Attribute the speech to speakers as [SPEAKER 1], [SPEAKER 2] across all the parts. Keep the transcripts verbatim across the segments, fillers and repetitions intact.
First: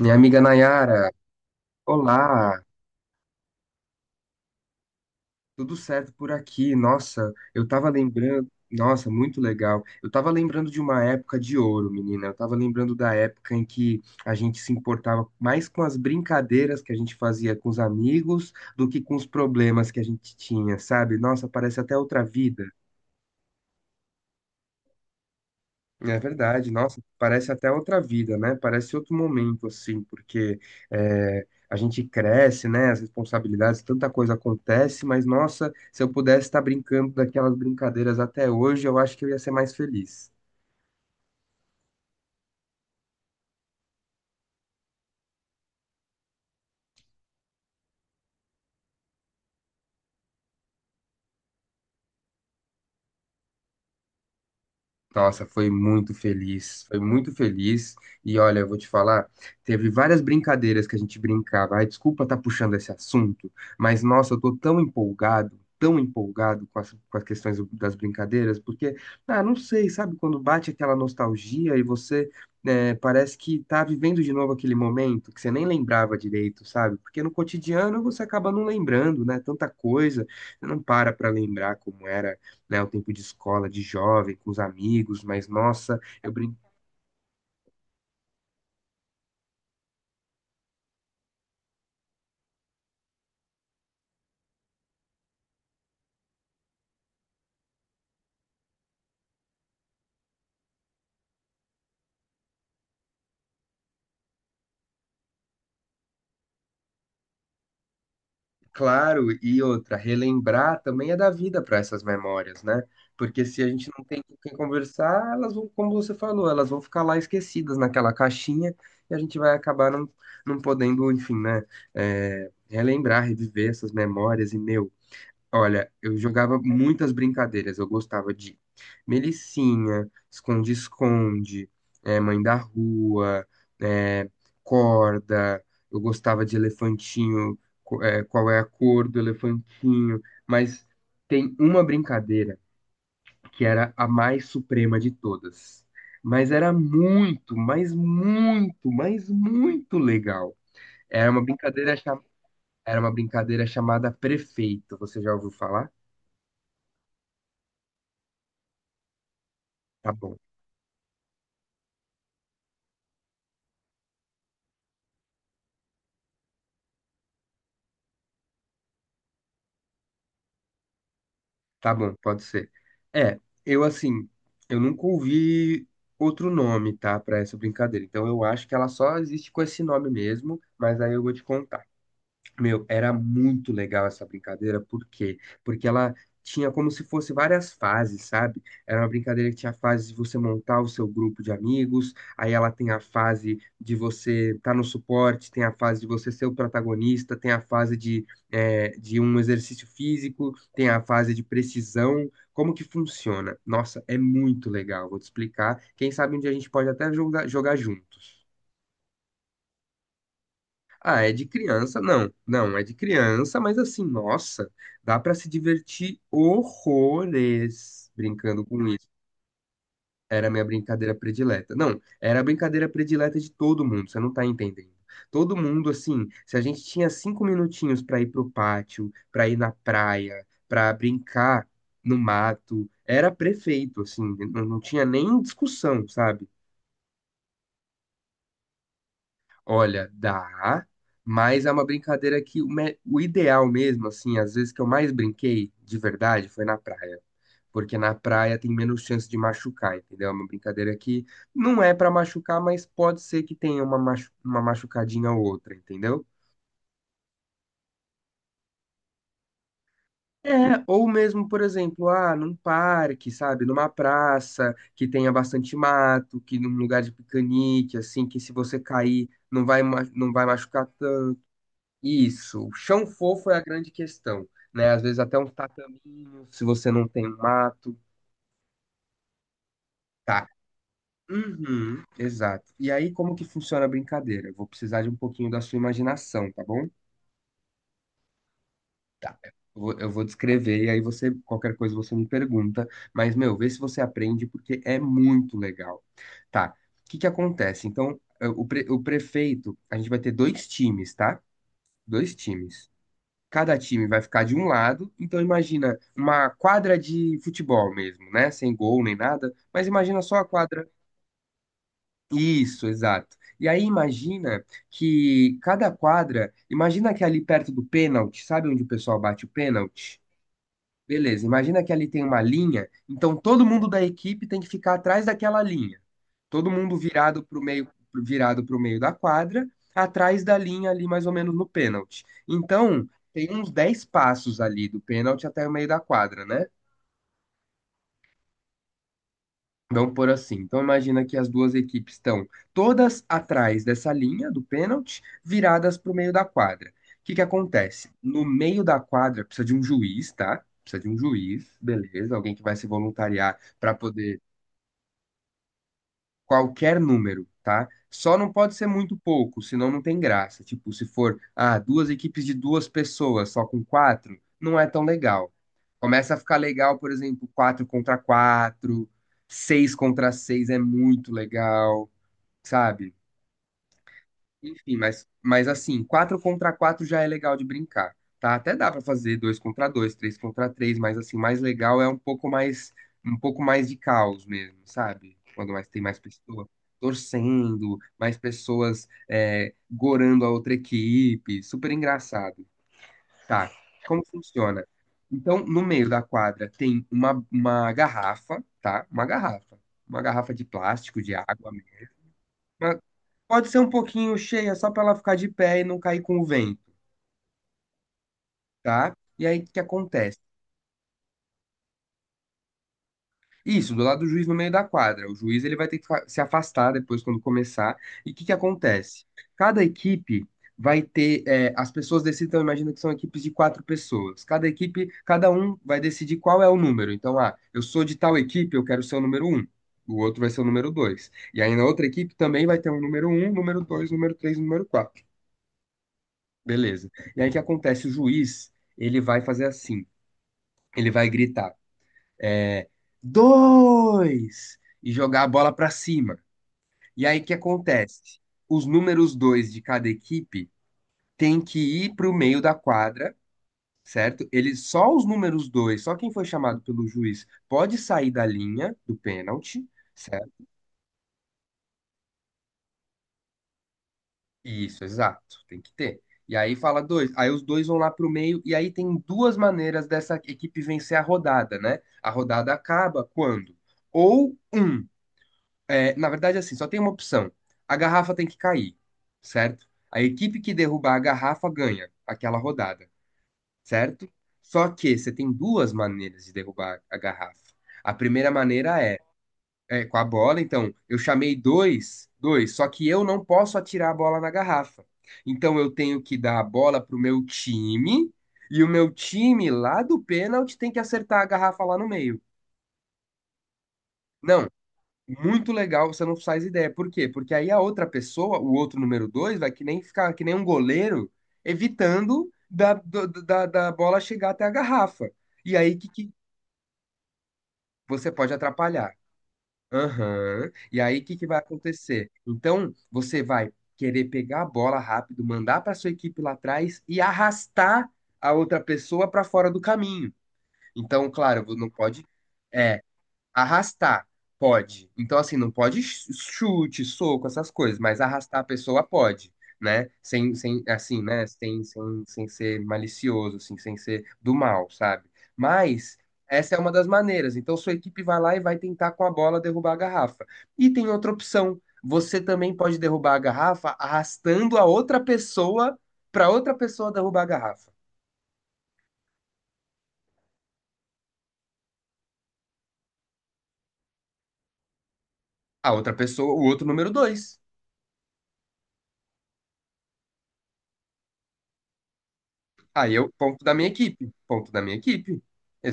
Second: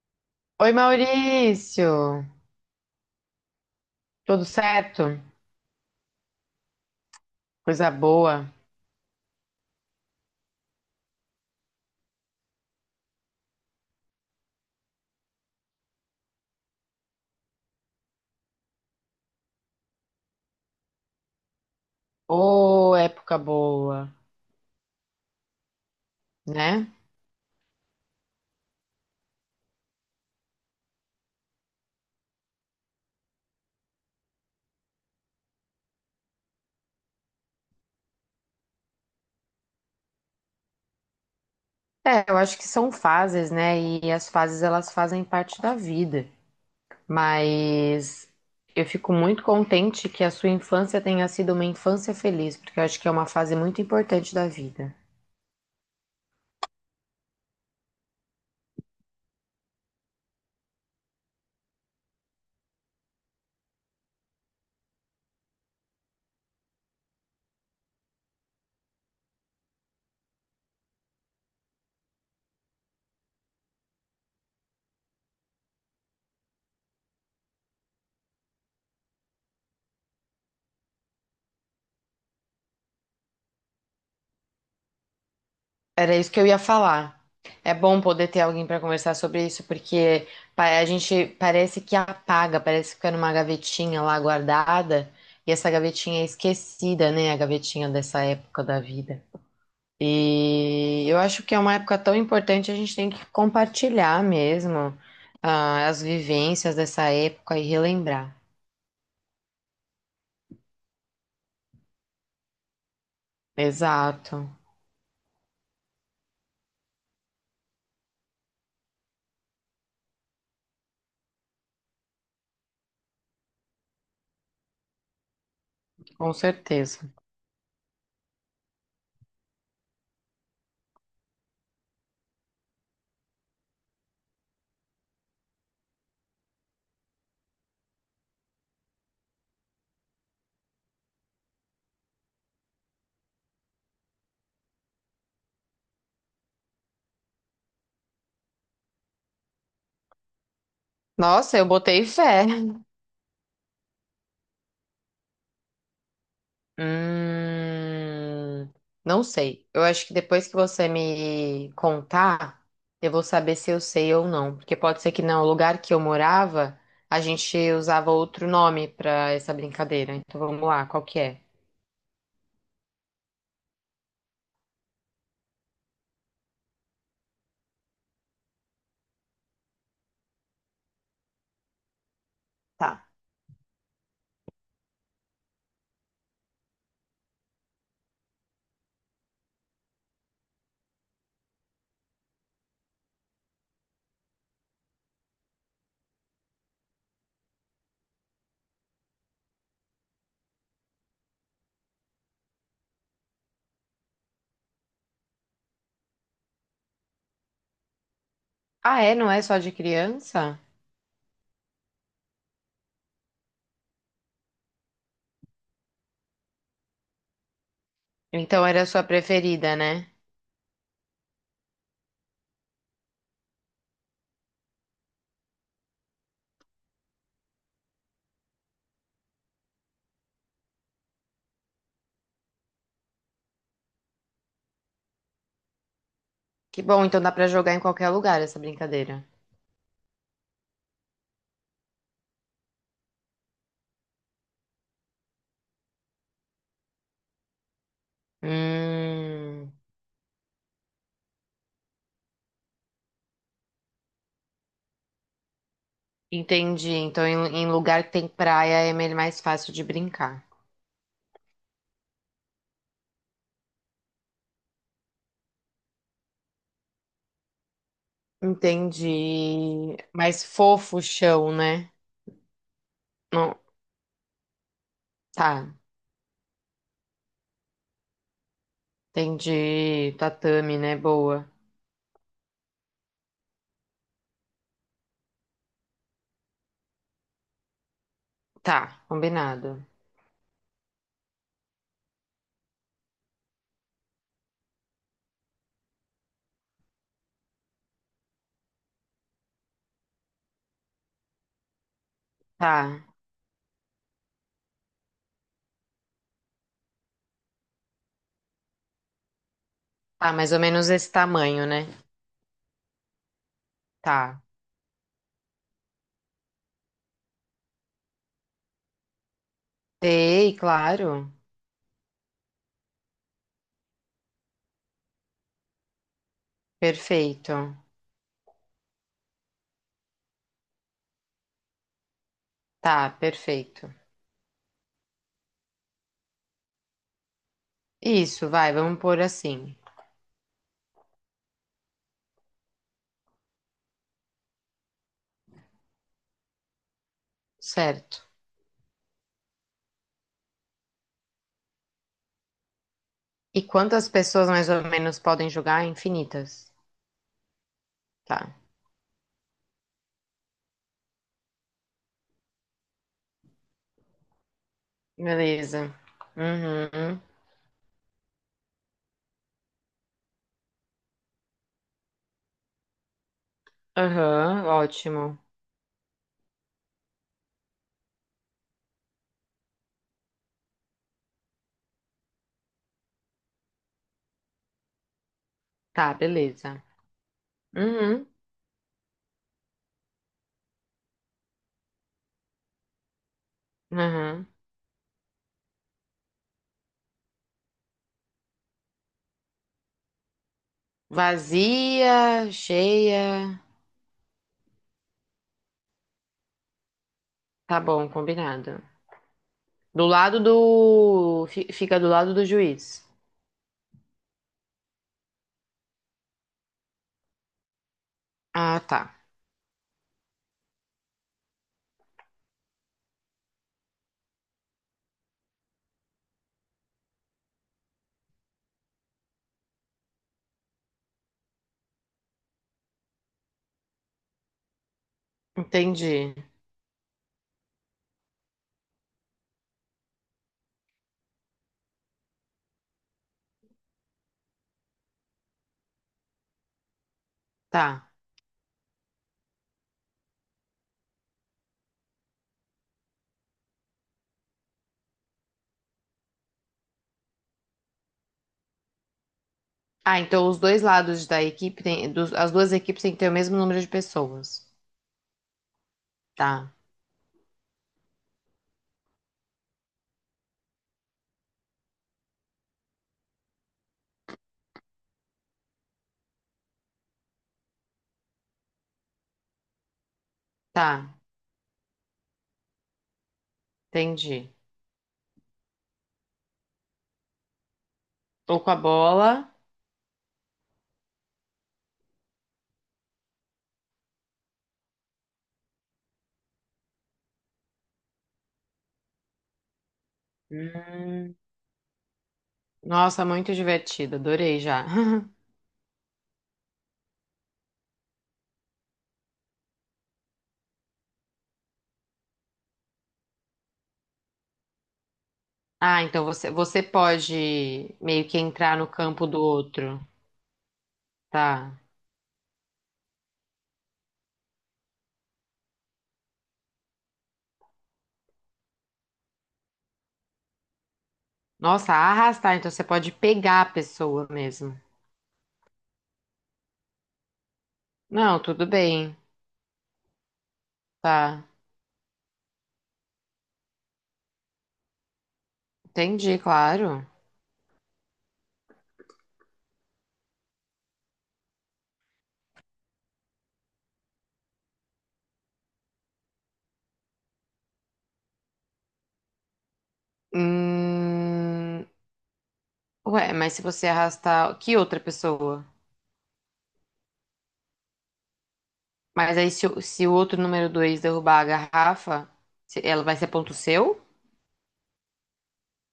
[SPEAKER 1] Minha amiga
[SPEAKER 2] Oi,
[SPEAKER 1] Nayara,
[SPEAKER 2] Maurício!
[SPEAKER 1] olá,
[SPEAKER 2] Tudo certo?
[SPEAKER 1] tudo certo por aqui? Nossa, eu tava
[SPEAKER 2] Coisa
[SPEAKER 1] lembrando,
[SPEAKER 2] boa.
[SPEAKER 1] nossa, muito legal. Eu tava lembrando de uma época de ouro, menina. Eu tava lembrando da época em que a gente se importava mais com as brincadeiras que a gente fazia com os amigos do que com os problemas que a gente tinha, sabe? Nossa, parece até outra vida.
[SPEAKER 2] Ô, época boa,
[SPEAKER 1] É verdade,
[SPEAKER 2] né?
[SPEAKER 1] nossa, parece até outra vida, né? Parece outro momento, assim, porque é, a gente cresce, né? As responsabilidades, tanta coisa acontece, mas nossa, se eu pudesse estar brincando daquelas brincadeiras até hoje, eu acho que eu ia ser mais feliz.
[SPEAKER 2] É, eu acho que são fases, né? E as fases elas fazem parte da vida. Mas eu fico muito contente que a sua infância tenha sido uma infância feliz, porque eu acho que é uma fase muito importante da vida.
[SPEAKER 1] Nossa, foi muito feliz, foi muito feliz. E olha, eu vou te falar, teve várias brincadeiras que a gente brincava. Ai, desculpa estar puxando esse assunto, mas nossa, eu tô tão empolgado, tão empolgado com as, com as questões das brincadeiras, porque, ah, não sei, sabe, quando bate aquela nostalgia e você né, parece que tá vivendo de novo aquele momento que você nem lembrava direito, sabe? Porque no cotidiano você acaba não lembrando, né? Tanta coisa, você não para pra lembrar como era, né? O tempo de escola, de jovem, com os amigos, mas nossa,
[SPEAKER 2] Era isso
[SPEAKER 1] eu
[SPEAKER 2] que eu
[SPEAKER 1] brinco.
[SPEAKER 2] ia falar. É bom poder ter alguém para conversar sobre isso, porque pa- a gente parece que apaga, parece que fica numa gavetinha lá guardada, e essa gavetinha é esquecida, né? A gavetinha dessa época da vida. E eu acho que é uma época tão importante, a gente tem que compartilhar mesmo, ah, as vivências dessa época e relembrar.
[SPEAKER 1] Claro, e outra, relembrar também é dar vida para essas memórias, né? Porque se a gente não tem com
[SPEAKER 2] Exato,
[SPEAKER 1] quem conversar, elas vão, como você falou, elas vão ficar lá esquecidas naquela caixinha e a gente vai acabar não, não podendo, enfim, né? É, relembrar, reviver essas memórias e, meu. Olha, eu
[SPEAKER 2] com
[SPEAKER 1] jogava
[SPEAKER 2] certeza.
[SPEAKER 1] muitas brincadeiras. Eu gostava de Melicinha, esconde-esconde, eh, mãe da rua, eh, corda. Eu gostava de elefantinho, co- eh, qual é a cor do elefantinho. Mas tem uma brincadeira que era a mais suprema de todas. Mas era muito, mas muito, mas muito legal. Era uma
[SPEAKER 2] Nossa, eu
[SPEAKER 1] brincadeira,
[SPEAKER 2] botei
[SPEAKER 1] cha-
[SPEAKER 2] fé.
[SPEAKER 1] era uma brincadeira chamada prefeito. Você já ouviu falar?
[SPEAKER 2] Hum, não sei. Eu acho
[SPEAKER 1] Tá
[SPEAKER 2] que
[SPEAKER 1] bom.
[SPEAKER 2] depois que você me contar, eu vou saber se eu sei ou não. Porque pode ser que não. O lugar que eu morava, a gente usava outro nome pra essa brincadeira. Então vamos lá, qual que é?
[SPEAKER 1] Tá bom, pode ser. É, eu assim, eu nunca ouvi outro nome, tá, pra essa brincadeira. Então eu acho que ela só existe com esse nome mesmo, mas aí eu vou te contar. Meu,
[SPEAKER 2] Tá.
[SPEAKER 1] era muito legal essa brincadeira, por quê? Porque ela tinha como se fosse várias fases, sabe? Era uma brincadeira que tinha a fase de você montar o seu grupo de amigos, aí ela tem a fase de você estar no suporte, tem a fase de você ser o protagonista, tem a fase de, é, de um exercício físico, tem a fase de precisão. Como que funciona? Nossa, é muito legal, vou te explicar. Quem sabe um dia a gente pode até jogar, jogar juntos.
[SPEAKER 2] Ah, é? Não é só de criança?
[SPEAKER 1] Ah, é de criança? Não, não, é de criança, mas assim, nossa, dá pra se divertir horrores brincando
[SPEAKER 2] Então era
[SPEAKER 1] com
[SPEAKER 2] a sua
[SPEAKER 1] isso.
[SPEAKER 2] preferida, né?
[SPEAKER 1] Era a minha brincadeira predileta. Não, era a brincadeira predileta de todo mundo, você não tá entendendo. Todo mundo, assim, se a gente tinha cinco minutinhos pra ir pro pátio, pra ir na praia, pra brincar no mato, era prefeito, assim, não, não tinha nem discussão, sabe?
[SPEAKER 2] Que bom, então dá pra jogar em qualquer lugar essa brincadeira.
[SPEAKER 1] Olha, dá, mas é uma brincadeira que o, me- o ideal mesmo, assim, às vezes que eu mais brinquei de verdade foi na praia. Porque na praia tem menos chance de
[SPEAKER 2] Hum,
[SPEAKER 1] machucar, entendeu? É uma brincadeira que não é pra machucar, mas pode ser que tenha uma, machu- uma machucadinha ou outra, entendeu?
[SPEAKER 2] entendi. Então em, em lugar que tem praia é mais fácil de brincar.
[SPEAKER 1] É, ou mesmo, por exemplo, ah, num parque, sabe? Numa praça que tenha bastante mato, que num lugar de piquenique, assim, que se você cair não vai,
[SPEAKER 2] Entendi.
[SPEAKER 1] ma- não
[SPEAKER 2] Mais
[SPEAKER 1] vai machucar.
[SPEAKER 2] fofo o chão, né?
[SPEAKER 1] Isso, o chão fofo é
[SPEAKER 2] Não,
[SPEAKER 1] a grande questão, né? Às vezes até um
[SPEAKER 2] tá.
[SPEAKER 1] tataminho, se você não tem um mato,
[SPEAKER 2] Entendi.
[SPEAKER 1] tá.
[SPEAKER 2] Tatame, né? Boa.
[SPEAKER 1] Uhum, exato. E aí, como que funciona a brincadeira? Eu vou precisar de um pouquinho da sua imaginação, tá bom?
[SPEAKER 2] Tá,
[SPEAKER 1] Tá. Eu
[SPEAKER 2] combinado.
[SPEAKER 1] vou, eu vou descrever e aí você, qualquer coisa você me pergunta, mas, meu, vê se você aprende porque é muito legal. Tá. O que que acontece? Então, eh, o, pre- o prefeito, a gente vai ter dois times, tá? Dois times.
[SPEAKER 2] Tá.
[SPEAKER 1] Cada time vai ficar de um lado, então imagina uma quadra de futebol mesmo, né? Sem gol nem nada, mas imagina
[SPEAKER 2] Tá,
[SPEAKER 1] só a
[SPEAKER 2] mais ou
[SPEAKER 1] quadra.
[SPEAKER 2] menos esse tamanho, né?
[SPEAKER 1] Isso, exato. E aí
[SPEAKER 2] Tá.
[SPEAKER 1] imagina que cada quadra, imagina que ali perto do pênalti, sabe onde o pessoal bate o pênalti?
[SPEAKER 2] Dei, claro.
[SPEAKER 1] Beleza, imagina que ali tem uma linha, então todo mundo da equipe tem que ficar atrás daquela linha. Todo mundo virado
[SPEAKER 2] Perfeito.
[SPEAKER 1] para o meio, virado para meio da quadra, atrás da linha ali mais ou menos no pênalti. Então,
[SPEAKER 2] Tá,
[SPEAKER 1] tem uns
[SPEAKER 2] perfeito.
[SPEAKER 1] dez passos ali do pênalti até o meio da quadra, né?
[SPEAKER 2] Isso, vai, vamos pôr assim.
[SPEAKER 1] Vamos por assim. Então, imagina que as duas equipes estão todas atrás dessa linha do pênalti, viradas para o meio da quadra. O que que acontece?
[SPEAKER 2] Certo.
[SPEAKER 1] No meio da quadra precisa de um juiz, tá? Precisa de um juiz, beleza, alguém que vai se voluntariar
[SPEAKER 2] E
[SPEAKER 1] para
[SPEAKER 2] quantas
[SPEAKER 1] poder
[SPEAKER 2] pessoas mais ou menos podem jogar? Infinitas.
[SPEAKER 1] qualquer número, tá? Só não
[SPEAKER 2] Tá.
[SPEAKER 1] pode ser muito pouco, senão não tem graça. Tipo, se for, ah, duas equipes de duas pessoas, só com quatro, não é tão legal.
[SPEAKER 2] Beleza.
[SPEAKER 1] Começa a ficar legal, por
[SPEAKER 2] Uhum.
[SPEAKER 1] exemplo, quatro contra quatro, seis contra seis é muito legal, sabe?
[SPEAKER 2] Aham,
[SPEAKER 1] Enfim, mas,
[SPEAKER 2] ótimo.
[SPEAKER 1] mas assim, quatro contra quatro já é legal de brincar, tá? Até dá pra fazer dois contra dois três contra três, mas assim, mais legal é um pouco mais um pouco mais de caos mesmo, sabe? Quando mais tem
[SPEAKER 2] Tá,
[SPEAKER 1] mais pessoas
[SPEAKER 2] beleza.
[SPEAKER 1] torcendo,
[SPEAKER 2] Uhum.
[SPEAKER 1] mais pessoas é, gorando a outra equipe, super engraçado, tá? Como
[SPEAKER 2] Aham.
[SPEAKER 1] funciona? Então, no meio da quadra tem uma, uma garrafa, tá? Uma garrafa, uma garrafa de plástico, de água,
[SPEAKER 2] Vazia,
[SPEAKER 1] mas
[SPEAKER 2] cheia.
[SPEAKER 1] pode ser um pouquinho cheia, só para ela ficar de pé e não cair com o vento,
[SPEAKER 2] Tá bom, combinado.
[SPEAKER 1] tá? E aí o que
[SPEAKER 2] Do
[SPEAKER 1] acontece?
[SPEAKER 2] lado do. Fi- Fica do lado do juiz.
[SPEAKER 1] Isso, do lado do juiz no meio da quadra. O juiz ele vai ter que fa- se afastar depois quando começar. E o que que
[SPEAKER 2] Ah, tá.
[SPEAKER 1] acontece? Cada equipe vai ter, é, as pessoas decidem, então imagina que são equipes de quatro pessoas. Cada equipe, cada um vai decidir qual é o número. Então, ah, eu sou de tal equipe, eu quero ser o número um. O outro vai ser o número dois. E aí na outra equipe também vai ter um número um, número dois, número três, número quatro.
[SPEAKER 2] Entendi.
[SPEAKER 1] Beleza. E aí o que acontece? O juiz, ele vai fazer assim. Ele vai gritar, é, dois, e jogar a bola pra cima. E aí o que
[SPEAKER 2] Tá.
[SPEAKER 1] acontece? Os números dois de cada equipe têm que ir pro meio da quadra, certo? Eles, só os números dois, só quem foi chamado pelo juiz pode sair da linha do pênalti,
[SPEAKER 2] Ah, então
[SPEAKER 1] certo?
[SPEAKER 2] os dois lados da equipe tem. Dos- as duas equipes têm que ter o mesmo número de pessoas.
[SPEAKER 1] Isso, exato. Tem que ter. E
[SPEAKER 2] Tá.
[SPEAKER 1] aí fala dois. Aí os dois vão lá pro meio. E aí tem duas maneiras dessa equipe vencer a rodada, né? A rodada acaba quando? Ou um. É, na verdade, assim, só tem uma opção. A garrafa tem que cair, certo? A equipe que derrubar
[SPEAKER 2] Tá.
[SPEAKER 1] a garrafa ganha aquela rodada, certo?
[SPEAKER 2] Entendi.
[SPEAKER 1] Só que você tem duas maneiras de derrubar a garrafa. A primeira
[SPEAKER 2] Tô com a
[SPEAKER 1] maneira é
[SPEAKER 2] bola.
[SPEAKER 1] é, com a bola, então eu chamei dois, dois, só que eu não posso atirar a bola na garrafa. Então eu tenho que dar a bola pro meu time e o meu time lá do pênalti tem que
[SPEAKER 2] Hum.
[SPEAKER 1] acertar a garrafa lá no meio.
[SPEAKER 2] Nossa, muito divertido. Adorei
[SPEAKER 1] Não,
[SPEAKER 2] já.
[SPEAKER 1] muito legal, você não faz ideia. Por quê? Porque aí a outra pessoa, o outro número dois, vai que nem ficar que nem um goleiro evitando da, do- da, da bola chegar até a garrafa. E aí
[SPEAKER 2] Ah,
[SPEAKER 1] que,
[SPEAKER 2] então
[SPEAKER 1] que
[SPEAKER 2] você, você pode meio
[SPEAKER 1] você
[SPEAKER 2] que
[SPEAKER 1] pode
[SPEAKER 2] entrar no
[SPEAKER 1] atrapalhar.
[SPEAKER 2] campo do outro.
[SPEAKER 1] Aham. E aí, o que que vai
[SPEAKER 2] Tá.
[SPEAKER 1] acontecer? Então, você vai querer pegar a bola rápido, mandar para sua equipe lá atrás e arrastar a outra pessoa para fora do caminho. Então, claro, não
[SPEAKER 2] Nossa,
[SPEAKER 1] pode.
[SPEAKER 2] arrastar, então você
[SPEAKER 1] é,
[SPEAKER 2] pode pegar a
[SPEAKER 1] Arrastar,
[SPEAKER 2] pessoa mesmo.
[SPEAKER 1] pode. Então, assim, não pode ch- chute, soco, essas coisas, mas
[SPEAKER 2] Não,
[SPEAKER 1] arrastar a
[SPEAKER 2] tudo
[SPEAKER 1] pessoa
[SPEAKER 2] bem.
[SPEAKER 1] pode, né? Sem, sem, assim, né?
[SPEAKER 2] Tá.
[SPEAKER 1] Sem, sem, sem ser malicioso, assim, sem ser do mal, sabe? Mas
[SPEAKER 2] Entendi,
[SPEAKER 1] essa é uma
[SPEAKER 2] claro.
[SPEAKER 1] das maneiras. Então, sua equipe vai lá e vai tentar com a bola derrubar a garrafa. E tem outra opção. Você também pode derrubar a garrafa arrastando a outra pessoa para outra pessoa derrubar a garrafa.
[SPEAKER 2] Hum... Ué, mas se você arrastar. Que outra pessoa?
[SPEAKER 1] A outra pessoa, o outro número dois.
[SPEAKER 2] Mas aí, se, o- se o outro número dois derrubar a garrafa, se- ela
[SPEAKER 1] Aí
[SPEAKER 2] vai ser
[SPEAKER 1] eu,
[SPEAKER 2] ponto
[SPEAKER 1] ponto da
[SPEAKER 2] seu?
[SPEAKER 1] minha equipe, ponto da minha equipe.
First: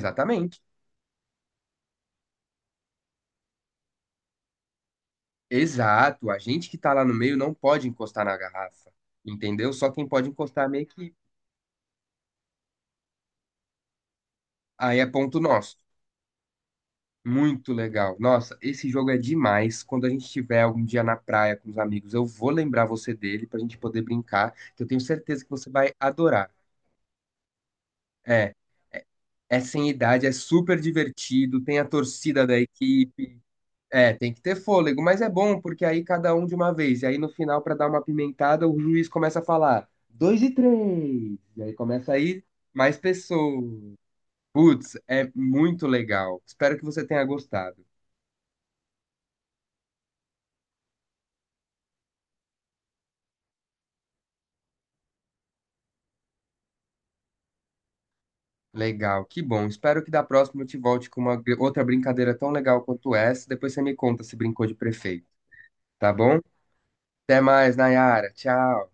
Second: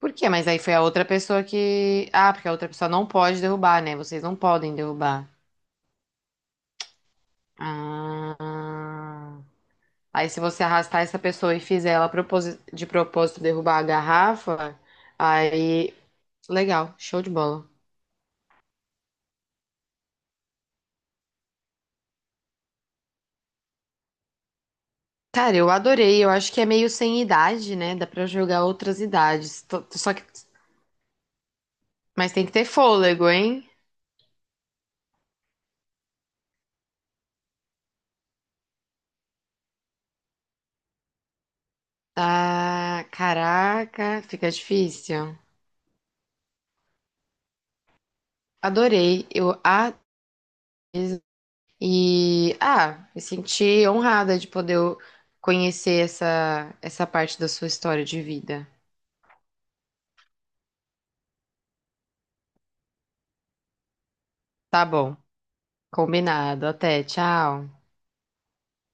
[SPEAKER 2] Por quê? Mas aí foi a outra pessoa que. Ah, porque a outra pessoa não pode derrubar, né? Vocês não podem derrubar.
[SPEAKER 1] Exato. A gente que tá lá no meio não pode encostar na garrafa,
[SPEAKER 2] Ah.
[SPEAKER 1] entendeu? Só quem pode
[SPEAKER 2] Aí, se você
[SPEAKER 1] encostar é a minha
[SPEAKER 2] arrastar
[SPEAKER 1] equipe.
[SPEAKER 2] essa pessoa e fizer ela proposi- de propósito derrubar a garrafa,
[SPEAKER 1] Aí é ponto nosso.
[SPEAKER 2] aí. Legal, show de bola.
[SPEAKER 1] Muito legal. Nossa, esse jogo é demais. Quando a gente estiver algum dia na praia com os amigos, eu vou lembrar você dele pra gente poder brincar, que eu tenho certeza que
[SPEAKER 2] Cara, eu
[SPEAKER 1] você vai
[SPEAKER 2] adorei. Eu
[SPEAKER 1] adorar.
[SPEAKER 2] acho que é meio sem idade, né? Dá pra
[SPEAKER 1] É,
[SPEAKER 2] jogar outras
[SPEAKER 1] é, é
[SPEAKER 2] idades. Tô-
[SPEAKER 1] sem
[SPEAKER 2] tô- Só que.
[SPEAKER 1] idade, é super divertido, tem a
[SPEAKER 2] Mas tem
[SPEAKER 1] torcida
[SPEAKER 2] que
[SPEAKER 1] da
[SPEAKER 2] ter fôlego,
[SPEAKER 1] equipe.
[SPEAKER 2] hein?
[SPEAKER 1] É, tem que ter fôlego, mas é bom porque aí cada um de uma vez. E aí no final, pra dar uma pimentada, o juiz começa a falar dois e três. E aí começa a ir mais
[SPEAKER 2] Ah,
[SPEAKER 1] pessoas.
[SPEAKER 2] caraca, fica
[SPEAKER 1] Putz, é
[SPEAKER 2] difícil.
[SPEAKER 1] muito legal. Espero que você tenha gostado.
[SPEAKER 2] Adorei. Eu a e ah, me senti honrada de poder conhecer essa essa parte da sua história de vida.
[SPEAKER 1] Legal, que bom. Espero que da próxima eu te volte com uma gr- outra brincadeira tão legal quanto essa. Depois você me conta se brincou de
[SPEAKER 2] Tá bom.
[SPEAKER 1] prefeito, tá bom?
[SPEAKER 2] Combinado. Até,
[SPEAKER 1] Até
[SPEAKER 2] tchau.
[SPEAKER 1] mais, Nayara. Tchau.